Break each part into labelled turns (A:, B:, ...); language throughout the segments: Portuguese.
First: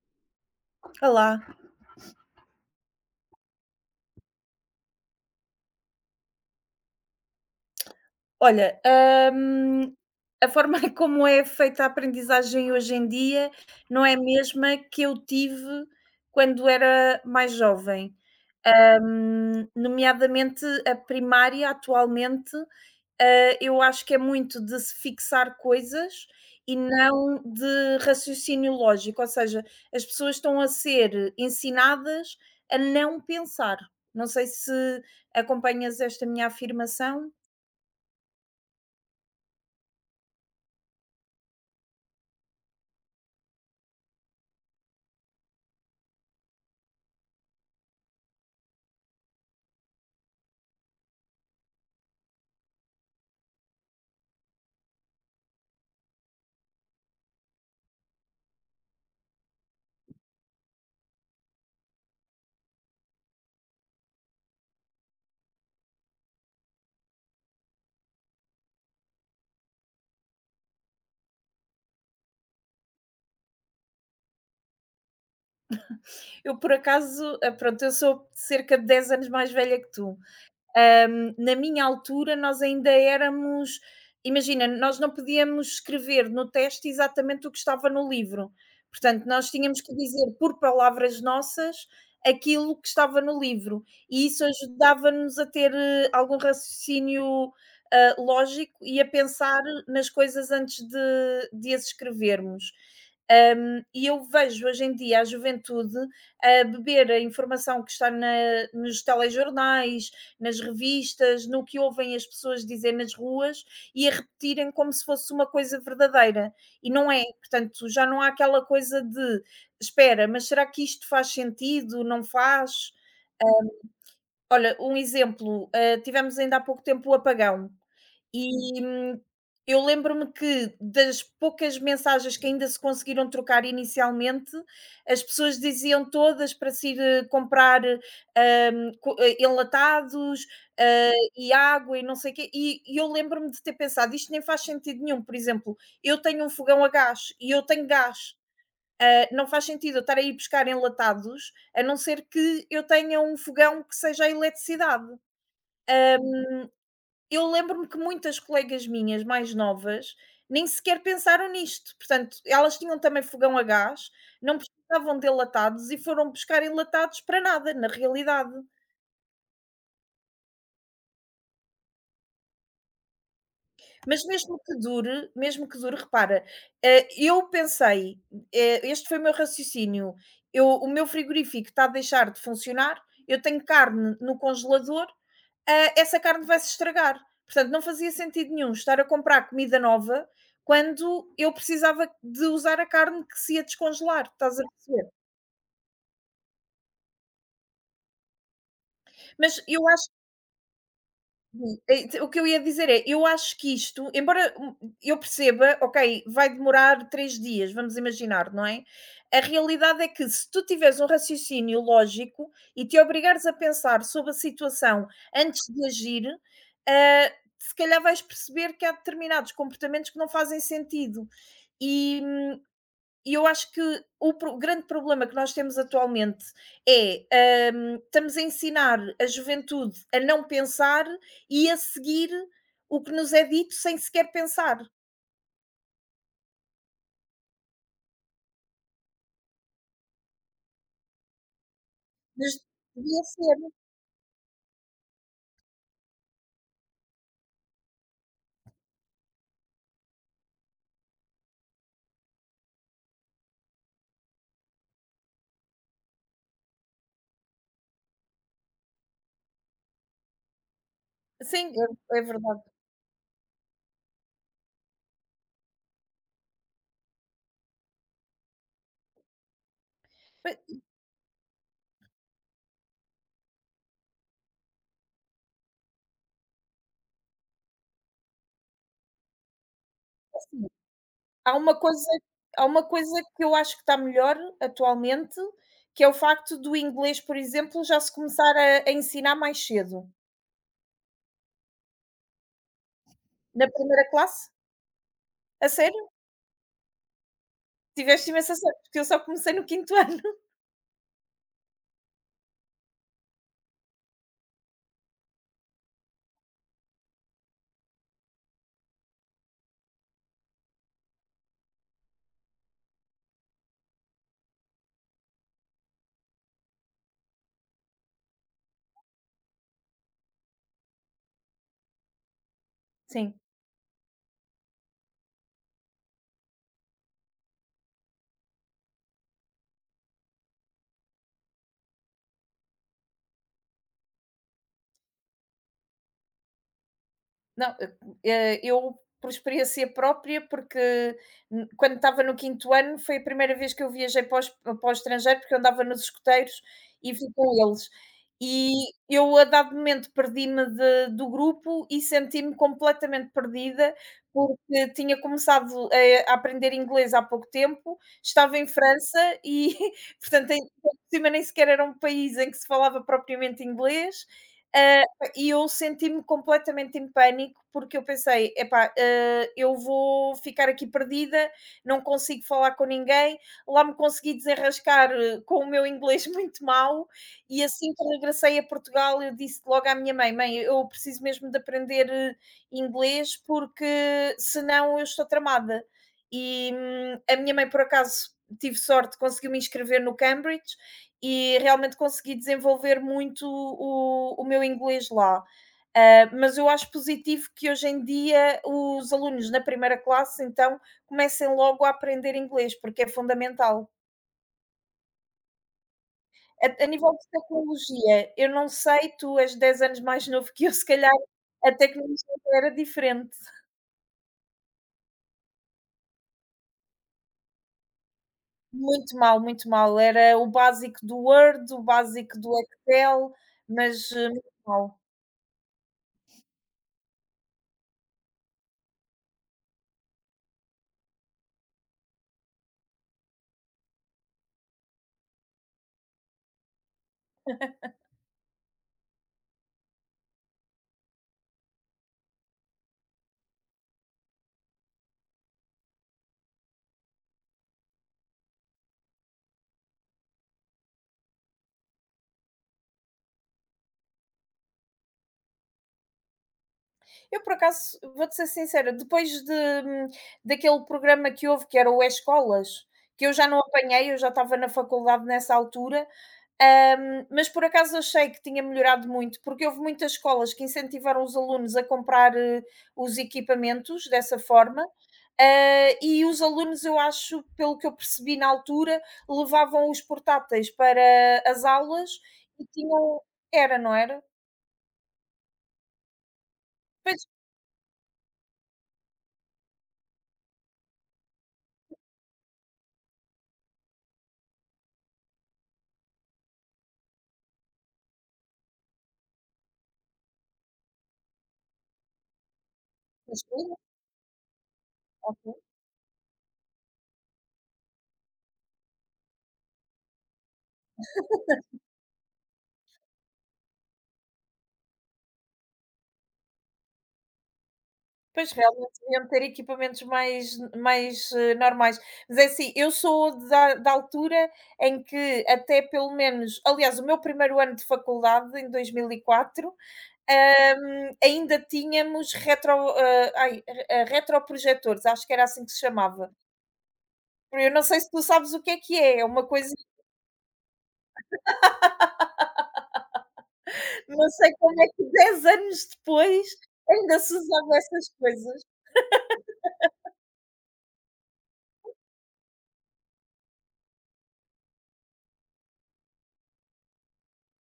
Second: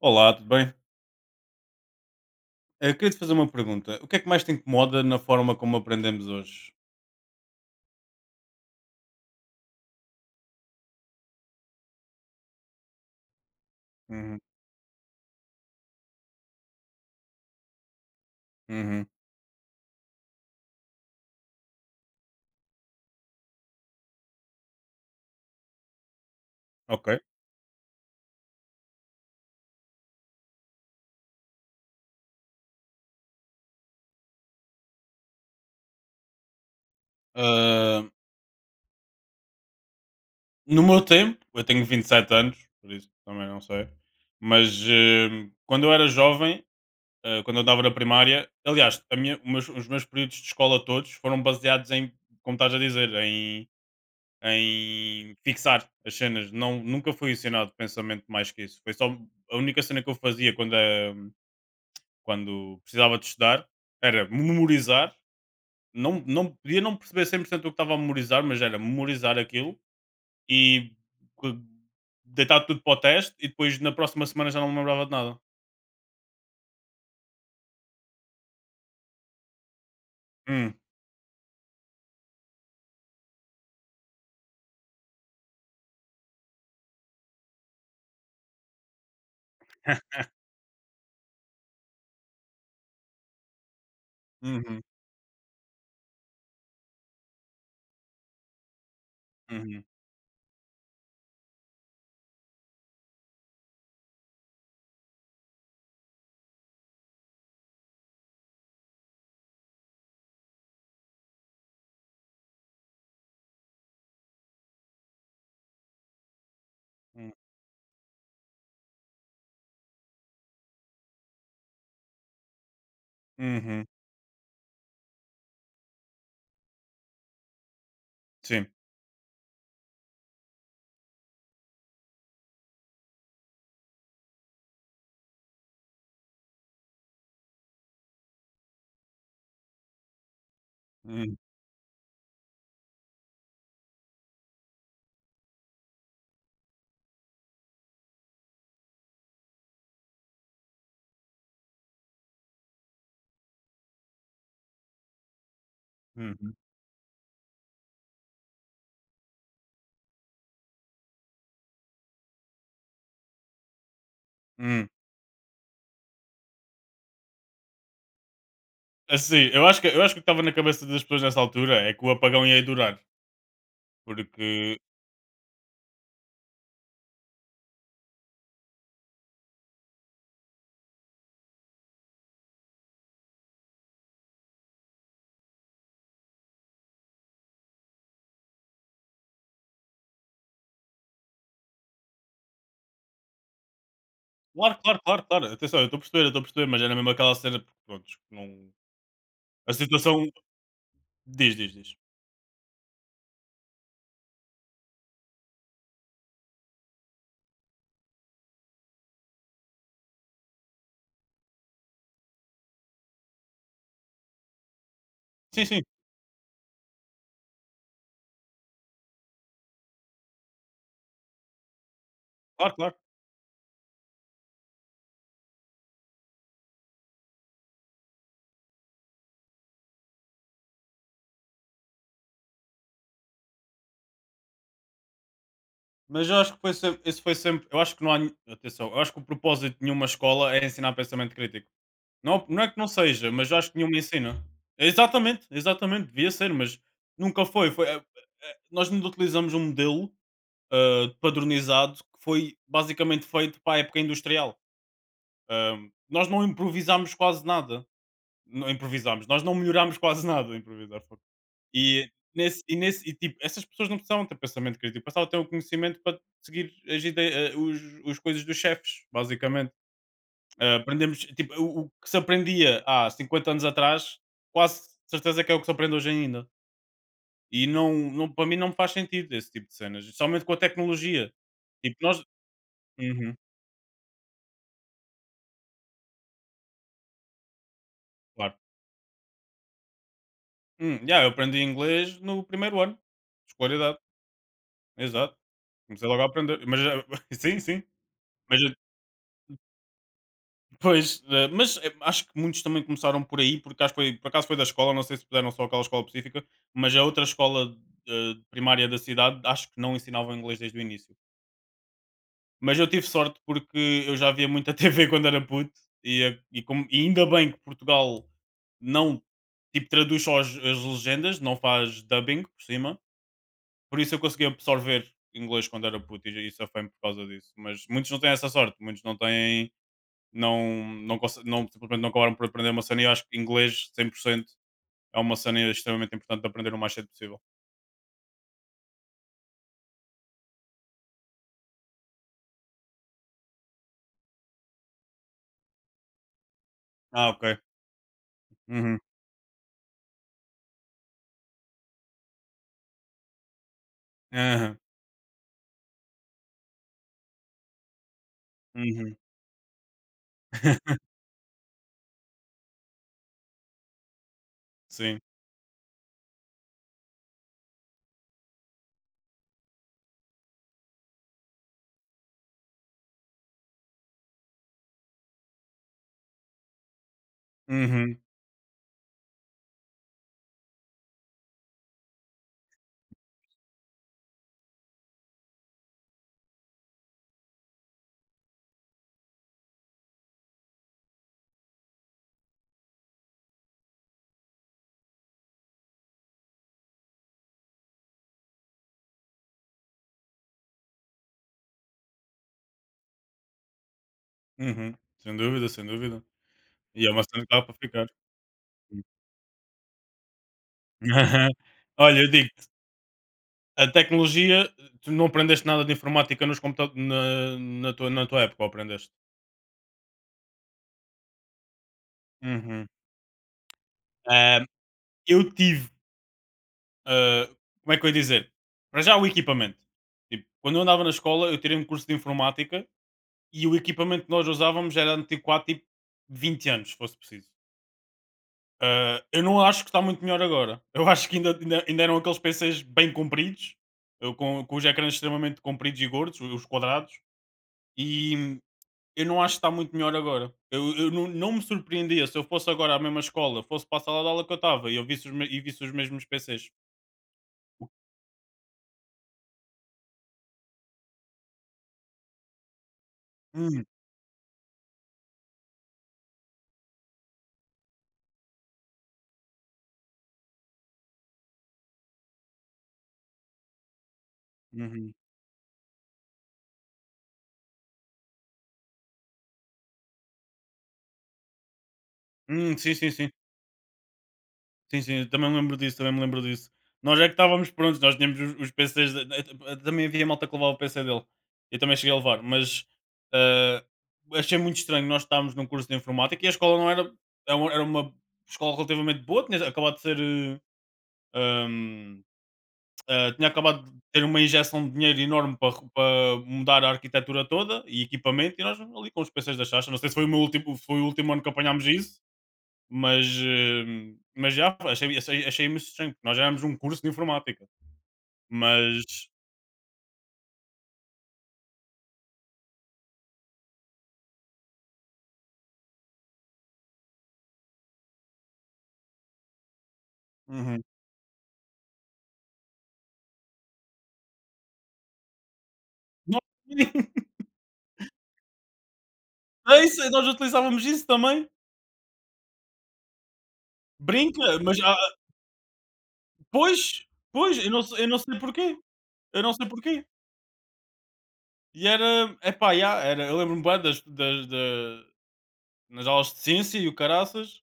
A: Olá, tudo bem?
B: Olá.
A: Queria te fazer uma pergunta. O que é que mais te incomoda na forma como aprendemos hoje?
B: Olha, hum, a forma como é feita a aprendizagem hoje em dia não é a
A: Uhum.
B: mesma que eu tive quando era mais jovem.
A: Uhum.
B: Nomeadamente a primária, atualmente, eu acho que é muito de se fixar coisas e
A: Ok.
B: não de raciocínio lógico, ou seja, as pessoas estão a ser ensinadas a não pensar. Não sei se acompanhas esta minha afirmação.
A: Ah, no meu tempo, eu tenho 27 anos, por isso também não sei, mas quando eu era jovem, quando eu andava na primária, aliás, os meus períodos de escola todos foram baseados em, como estás a dizer, em, fixar as cenas. Não, nunca fui ensinado pensamento mais que isso. Foi só a única cena que eu fazia quando precisava de estudar, era memorizar. Não, não podia não perceber 100% o que estava a memorizar, mas era memorizar aquilo e co- deitar tudo para o teste, e depois na próxima semana já não me lembrava de nada.
B: Eu, por acaso, pronto, eu sou cerca de 10 anos mais velha que tu.
A: Hum.
B: Na minha altura, nós ainda éramos. Imagina, nós não podíamos escrever no teste exatamente o que estava no livro. Portanto, nós tínhamos que dizer por palavras nossas aquilo que estava no livro. E isso
A: Uhum.
B: ajudava-nos a ter algum raciocínio lógico e a pensar
A: Uhum.
B: nas coisas antes de as escrevermos. E eu vejo hoje em dia a juventude a beber a informação que está nos telejornais, nas revistas, no que ouvem as pessoas dizer nas ruas e a repetirem como se fosse uma coisa verdadeira. E não é,
A: Uhum.
B: portanto, já não há aquela coisa de espera, mas será que isto faz sentido? Não faz?
A: Uhum.
B: Olha, um exemplo, tivemos ainda há pouco tempo o apagão.
A: Sim.
B: E, eu lembro-me que das poucas mensagens que ainda se conseguiram trocar inicialmente, as pessoas diziam todas para se ir, comprar, enlatados,
A: Hum.
B: e água e não sei o quê, e eu lembro-me de ter pensado: "Isto nem faz sentido nenhum". Por exemplo, eu tenho um fogão a gás e eu tenho gás. Não faz sentido eu estar a ir buscar enlatados, a não ser que eu tenha um fogão que seja a eletricidade.
A: Uhum.
B: Eu lembro-me que muitas colegas minhas mais novas nem sequer pensaram nisto, portanto, elas tinham também fogão a gás, não
A: Hum.
B: precisavam de enlatados e foram buscar enlatados para nada, na realidade.
A: Assim, eu acho que o que estava na cabeça das pessoas nessa altura é que o apagão ia durar,
B: Mas mesmo que
A: porque
B: dure mesmo que dure, repara, eu pensei, este foi o meu raciocínio, eu o meu frigorífico está a deixar de funcionar, eu tenho carne no congelador, essa carne vai se estragar. Portanto, não fazia sentido nenhum estar a comprar comida nova quando eu precisava de usar a carne que se ia descongelar, estás a
A: claro, claro,
B: perceber?
A: claro, claro. Atenção, eu estou a perceber, eu estou a perceber, mas era mesmo aquela cena, porque pronto, não...
B: Mas
A: A
B: eu acho
A: situação, diz, diz, diz.
B: O que eu ia dizer é, eu acho que isto, embora eu perceba, ok, vai demorar 3 dias, vamos imaginar, não é? A realidade é que se tu tiveres um raciocínio lógico e te obrigares a pensar sobre a situação antes
A: Sim, sim.
B: de agir, ah, se calhar vais perceber que há determinados comportamentos que não fazem sentido. E hum,
A: Claro, claro.
B: e eu acho que o pro grande problema que nós temos atualmente é, estamos a ensinar a juventude a não pensar e a seguir o que nos é dito sem sequer pensar,
A: Mas eu acho que foi sempre, esse foi sempre. Eu acho que não há atenção, eu acho que o propósito de nenhuma escola é ensinar pensamento crítico. Não,
B: mas
A: não é que não
B: devia
A: seja, mas
B: ser.
A: eu acho que nenhuma ensina. Exatamente, exatamente, devia ser, mas nunca foi. Nós não utilizamos um modelo padronizado, que foi basicamente feito para a época industrial. Ah, nós não improvisámos quase nada. Não improvisámos, nós não melhorámos quase nada. A improvisar.
B: Sim,
A: E
B: é verdade.
A: nesse, tipo, essas pessoas não precisavam ter pensamento crítico, precisavam ter o conhecimento para seguir as ideias, os coisas dos chefes, basicamente.
B: Bem,
A: Ah, aprendemos, tipo, o que se aprendia há 50 anos atrás, quase certeza que é o que se aprende hoje ainda. E não, não, para mim não me faz sentido esse tipo de cenas, somente com a tecnologia.
B: há uma
A: Tipo,
B: coisa
A: nós.
B: há uma coisa
A: Uhum.
B: que eu acho que está melhor atualmente, que é o facto do inglês, por exemplo, já se começar
A: Claro.
B: a ensinar mais cedo.
A: Yeah, eu aprendi inglês no primeiro ano de
B: Na
A: escolaridade.
B: primeira classe?
A: Exato.
B: A sério?
A: Comecei logo a aprender, mas sim, sim.
B: Tiveste imensa
A: Mas
B: sorte, porque eu só comecei no quinto ano.
A: Pois, acho que muitos também começaram por aí, porque acho que foi, por acaso foi da escola, não sei se puderam só aquela escola específica, mas a outra escola primária da cidade acho que não ensinava inglês desde o início. Mas eu tive sorte porque eu já via muita TV quando era puto, e ainda bem que Portugal não, tipo, traduz só as legendas, não faz dubbing por cima,
B: Sim.
A: por isso eu consegui absorver inglês quando era puto, e isso foi por causa disso. Mas muitos não têm essa sorte, muitos não têm. Não, simplesmente não acabaram por aprender uma cena, e eu acho que inglês 100% é uma cena extremamente importante de aprender o mais cedo possível.
B: Não, eu por experiência própria, porque quando estava no quinto ano foi a primeira vez que eu viajei para para o estrangeiro, porque eu andava nos escuteiros e fui
A: Ah,
B: com
A: ok.
B: eles. E
A: Uhum.
B: eu, a dado momento, perdi-me do grupo e senti-me completamente perdida,
A: Aham.
B: porque tinha começado a aprender inglês há pouco tempo, estava em
A: Uhum.
B: França e, portanto, por cima nem sequer era um país em que se falava propriamente inglês. eh,
A: Sim.
B: e eu senti-me completamente em pânico porque eu pensei, epá, eu vou ficar aqui perdida, não consigo falar com ninguém. Lá me consegui desenrascar com o meu inglês muito mau e assim que
A: Uhum.
B: regressei a Portugal eu disse logo à minha mãe: mãe, eu preciso mesmo de aprender inglês porque senão eu estou tramada. E a minha mãe por acaso tive sorte, conseguiu me inscrever no Cambridge e realmente consegui desenvolver muito o meu inglês lá. Mas eu acho positivo que hoje em dia os alunos na primeira classe, então, comecem logo a aprender inglês, porque é fundamental.
A: Uhum. Sem dúvida, sem dúvida.
B: A
A: E é
B: nível
A: uma
B: de
A: cena que dá para ficar.
B: tecnologia, eu não sei, tu és 10 anos mais novo que eu, se calhar a
A: Olha, eu
B: tecnologia
A: digo,
B: era diferente.
A: a tecnologia, tu não aprendeste nada de informática nos computa na, na tua época, ou aprendeste?
B: Muito mal, muito mal. Era o básico do Word, o básico do
A: Uhum.
B: Excel, mas muito
A: Ah,
B: mal.
A: eu tive ah, como é que eu ia dizer? Para já, o equipamento. Tipo, quando eu andava na escola, eu tirei um curso de informática, e o equipamento que nós usávamos era antiquado tipo 20 anos, se fosse preciso. Ah, eu não acho que está muito melhor agora. Eu acho que ainda eram aqueles PCs bem compridos, eu com os ecrãs extremamente compridos e gordos, os quadrados, e eu não acho que está muito melhor agora. Eu não me surpreendia se eu fosse agora à mesma escola, fosse para a sala de aula que eu estava, e eu visse e visse os mesmos PCs.
B: Eu, por acaso, vou-te ser sincera, depois de daquele programa que houve, que era o Escolas, que eu já não
A: Hum.
B: apanhei. Eu já estava na faculdade nessa altura, mas por acaso achei que tinha melhorado muito, porque houve muitas escolas que incentivaram os alunos a comprar, os equipamentos dessa forma.
A: Uhum.
B: E os alunos, eu acho, pelo que eu percebi na altura, levavam os portáteis para as aulas e
A: Sim, sim,
B: tinham,
A: sim.
B: era, não era?
A: Sim, sim, eu também me lembro disso, também me lembro disso. Nós
B: Pois,
A: é que estávamos prontos, nós tínhamos os PCs, também havia malta que levava o PC dele, eu também cheguei a levar, mas eh, achei muito estranho. Nós estávamos num curso de informática e a escola não era, era uma escola relativamente boa, tinha acabado de ser, ahm,
B: mas
A: tinha acabado de ter uma injeção de dinheiro enorme
B: ok.
A: para, para mudar a arquitetura toda e equipamento, e nós ali com os PCs da Chacha. Não sei se foi foi o último ano que apanhámos isso, mas, já achei imenso estranho, porque nós já éramos um curso de informática,
B: Pois, realmente
A: mas
B: deviam ter equipamentos mais mais, normais. Mas é assim, eu sou da altura em que até pelo menos, aliás, o meu primeiro ano de faculdade, em 2004,
A: Uhum.
B: ainda tínhamos retro hã, ai, re ah, retroprojetores, acho que era assim que se chamava.
A: Nós
B: Eu não sei se tu sabes o que é, é uma coisa.
A: nem sei, nós utilizávamos isso também.
B: Não sei
A: Brinca, mas
B: como é
A: há,
B: que 10 anos depois
A: pois,
B: ainda se
A: pois,
B: usava essas
A: eu não sei
B: coisas.
A: porquê, eu não sei porquê. E era, eu lembro-me bem das das da, nas aulas de ciência e o caraças,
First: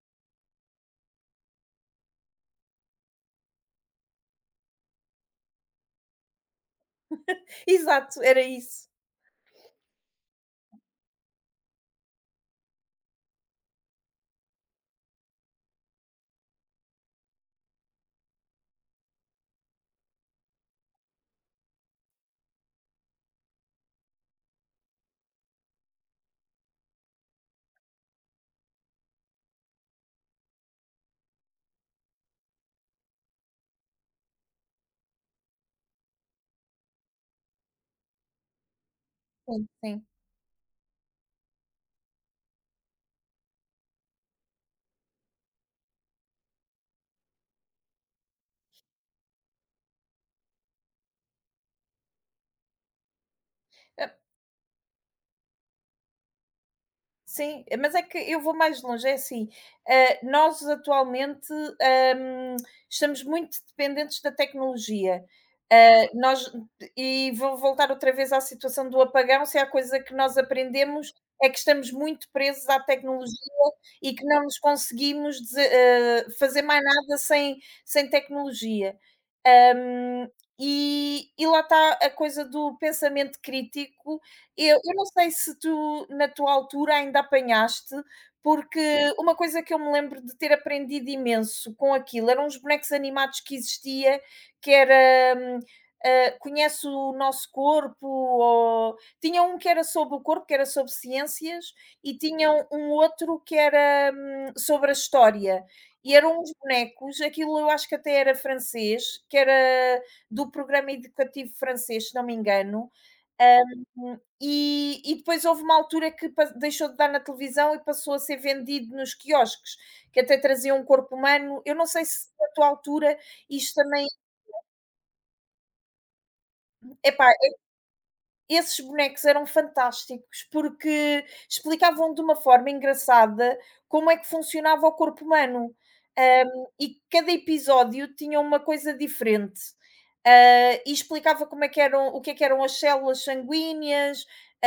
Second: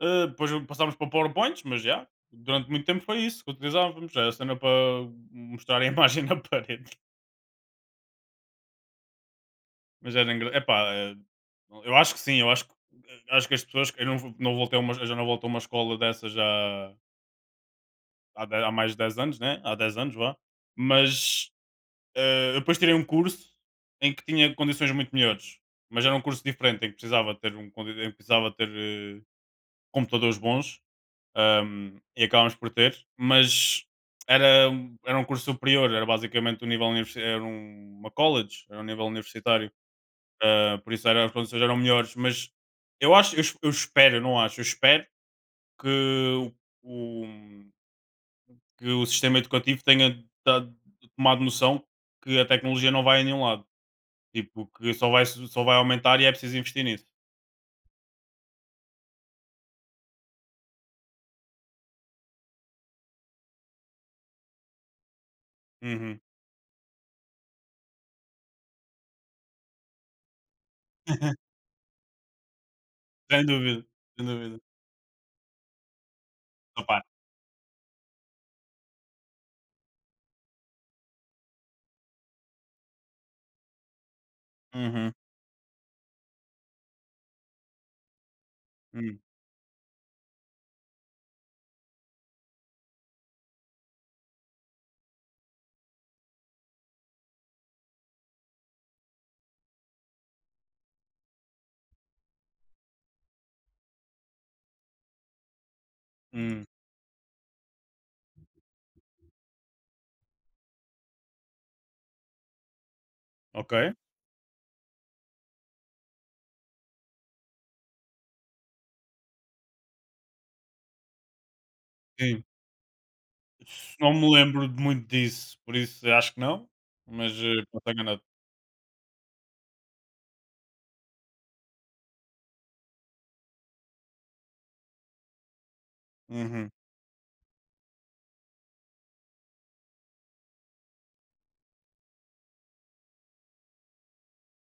A: depois passámos para PowerPoints, mas já, durante muito tempo, foi isso que utilizávamos, era a cena para mostrar a imagem na parede.
B: Exato, era isso.
A: Mas era eu acho que sim, eu acho que acho que as pessoas, eu não vo não voltei a uma, eu já não volto a uma escola dessa já há mais de dez anos, né, há 10 anos, vá, mas, eu depois tirei um curso em que tinha condições muito melhores, mas era um curso diferente, em que precisava ter um condi em que precisava ter, computadores bons, e acabámos por ter, mas era um curso superior, era basicamente o nível universi era uma college, era um nível
B: Sim,
A: universitário.
B: sim.
A: Ah, por isso era, as condições eram melhores, mas eu acho, eu espero, eu não acho, eu espero que o- que o sistema educativo tenha dado- tomado noção que a tecnologia não vai a nenhum lado, tipo, que só vai aumentar e é preciso investir nisso.
B: Sim, mas é que eu vou mais longe, é assim, eh, nós atualmente, estamos muito dependentes da tecnologia. Uhum.
A: Uhum.
B: Nós, e vou voltar outra vez à situação do apagão, se há coisa que nós aprendemos é que estamos muito presos à
A: Sem
B: tecnologia
A: dúvida,
B: e que
A: sem
B: não nos
A: dúvida.
B: conseguimos fazer mais
A: Opa.
B: nada sem sem tecnologia. Hum, e lá está a coisa do pensamento crítico. Eu não
A: Uhum.
B: sei se tu, na tua altura, ainda apanhaste, porque
A: Hum,
B: uma coisa que eu me lembro de ter aprendido imenso com aquilo, eram os bonecos animados que existia, que era, "Conhece o nosso corpo", ou tinha um que era sobre o corpo, que era sobre ciências, e tinham um outro que era, sobre a história. E eram uns
A: hum.
B: bonecos, aquilo eu acho que até era francês, que era do programa educativo francês, se não me engano,
A: Ok.
B: hum, e depois houve uma altura que deixou de dar na televisão e passou a ser vendido nos quiosques, que até trazia um corpo humano. Eu não sei se
A: Sim.
B: na tua altura isto também.
A: Não me lembro de muito disso, por isso acho que não,
B: Epá,
A: mas posso estar enganado.
B: esses bonecos eram fantásticos porque explicavam de uma forma engraçada como é que funcionava o corpo humano.
A: Uhum.
B: E cada episódio tinha uma coisa diferente. E explicava como é que eram, o que é que eram as células sanguíneas.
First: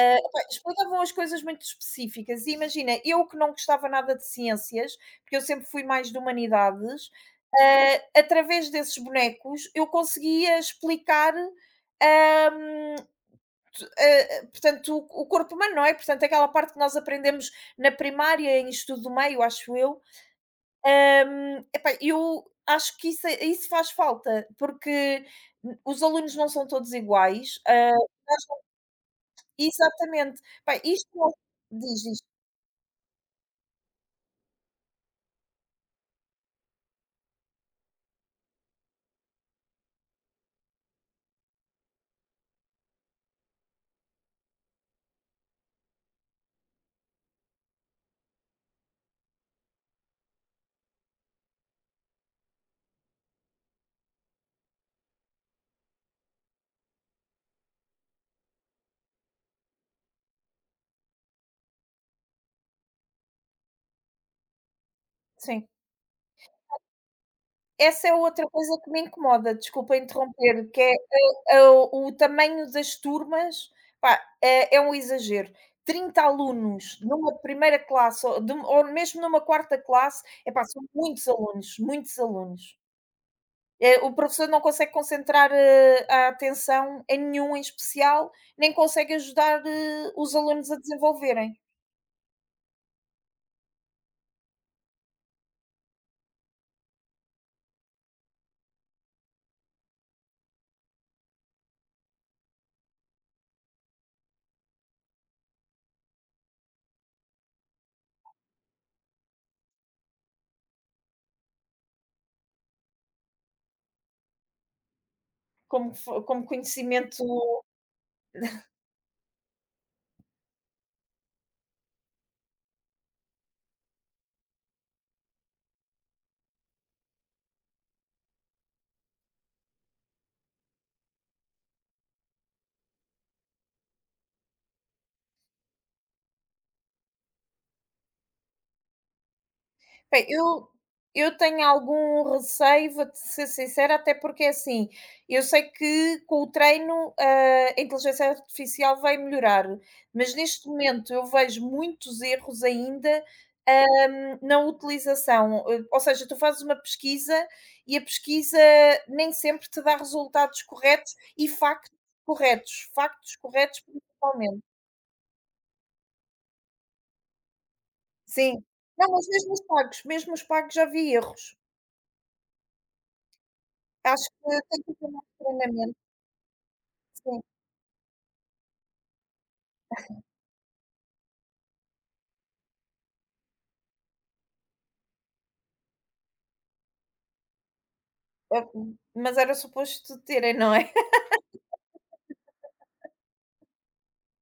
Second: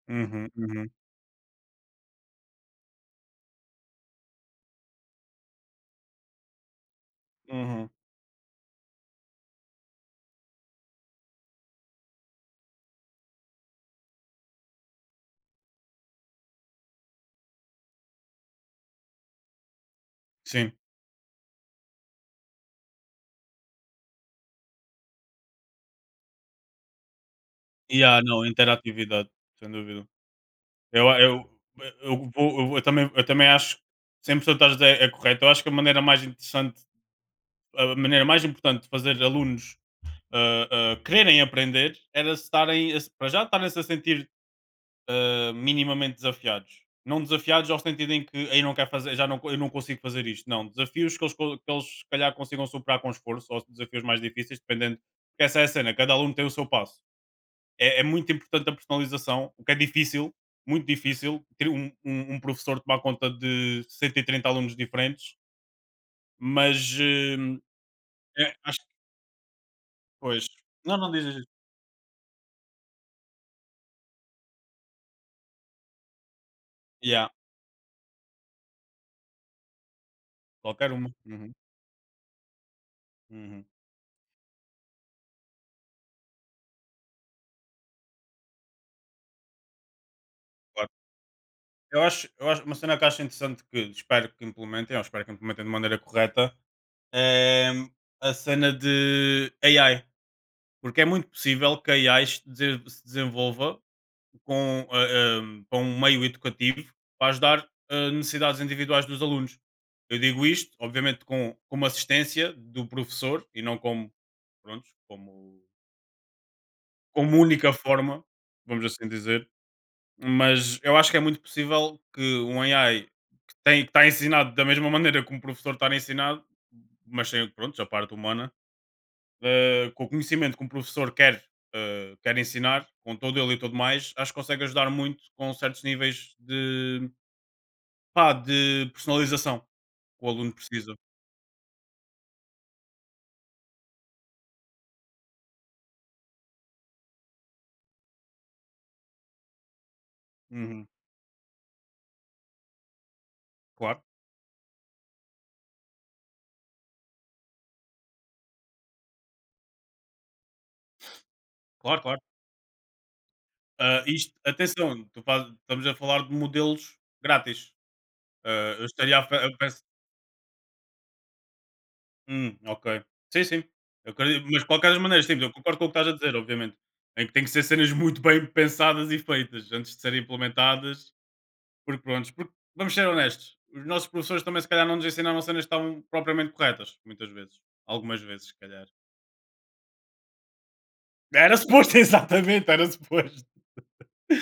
B: Epá,
A: Uhum. Uhum.
B: explicavam as coisas muito específicas. E imagina, eu que não gostava nada de ciências, porque eu sempre fui mais de humanidades,
A: Uhum.
B: através desses bonecos eu conseguia explicar. um, Portanto, o corpo humano, não é? Portanto, aquela parte que nós aprendemos na primária, em estudo do meio, acho eu.
A: Sim.
B: Epá, eu acho que isso, isso faz falta, porque os alunos não são todos iguais.
A: E yeah, não, interatividade, sem dúvida.
B: Exatamente. Pá,
A: Eu
B: isto
A: eu
B: é, diz isto,
A: eu também acho que 100% estás a dizer é correto. Eu acho que a maneira mais importante de fazer alunos, quererem aprender, era se estarem a, para já estarem-se a sentir, minimamente desafiados. Não desafiados ao sentido em que: "Aí não quer fazer, já não eu não consigo fazer isto", não, desafios que eles co que eles se calhar consigam superar com esforço, ou desafios mais difíceis, dependendo, porque essa é a cena, cada aluno tem o seu passo. É muito importante a personalização, o que é difícil, muito difícil, ter um professor tomar conta de 130 alunos diferentes,
B: sim.
A: mas
B: Essa é outra
A: é, acho
B: coisa
A: que
B: que me incomoda, desculpa
A: pois.
B: interromper, que
A: Não, não diz.
B: é a o tamanho das turmas. Pá, é um exagero. 30 alunos
A: Yeah,
B: numa primeira classe ou de ou mesmo numa quarta classe, epá, são
A: qualquer uma.
B: muitos
A: Uhum.
B: alunos, muitos alunos.
A: Uhum.
B: O professor não consegue concentrar, a atenção em nenhum em especial, nem consegue ajudar, os alunos a
A: Claro.
B: desenvolverem
A: Eu acho, uma cena que acho interessante, que espero que implementem, ou espero que implementem de maneira correta, é, a cena de AI, porque é muito possível que a AI se desenvolva com, para um meio educativo, para ajudar necessidades individuais dos alunos. Eu digo isto, obviamente, com, assistência do professor, e não como, pronto, como,
B: como conhecimento.
A: única forma, vamos assim dizer. Mas eu acho que é muito possível que um AI que, que está ensinado da mesma maneira como o professor está ensinado, mas sem, pronto, a parte humana, com o conhecimento que um professor quer, quer ensinar, com todo ele e tudo mais. Acho que consegue ajudar muito com certos níveis de, pá, de personalização que
B: Bem,
A: o aluno
B: eu
A: precisa.
B: eu tenho algum receio, vou-te ser sincera, até porque é assim, eu sei que com o treino, a inteligência artificial vai melhorar, mas neste
A: Uhum.
B: momento eu vejo muitos erros ainda,
A: Claro,
B: na utilização. Ou seja, tu fazes uma pesquisa e a pesquisa nem sempre te dá resultados corretos e
A: claro, claro.
B: factos corretos
A: Ah, isto,
B: principalmente.
A: atenção, tu estamos a falar de modelos grátis.
B: Sim.
A: Ah, eu
B: Não,
A: estaria a,
B: mas
A: eu penso,
B: mesmo os pagos já vi erros.
A: ok. Sim, sim.
B: Acho que
A: Mas de
B: tem
A: qualquer
B: que
A: das
B: haver
A: maneiras,
B: mais
A: sim, eu concordo com o
B: treinamento,
A: que estás a dizer, obviamente. Em que
B: sim.
A: tem que ser cenas muito bem pensadas e feitas antes de serem implementadas. Porque prontos, porque vamos ser honestos, os nossos professores também se calhar não nos ensinaram cenas que estavam propriamente corretas, muitas vezes. Algumas vezes, se
B: Eh,
A: calhar.
B: mas era suposto terem, não é?
A: Era suposto, exatamente, era suposto.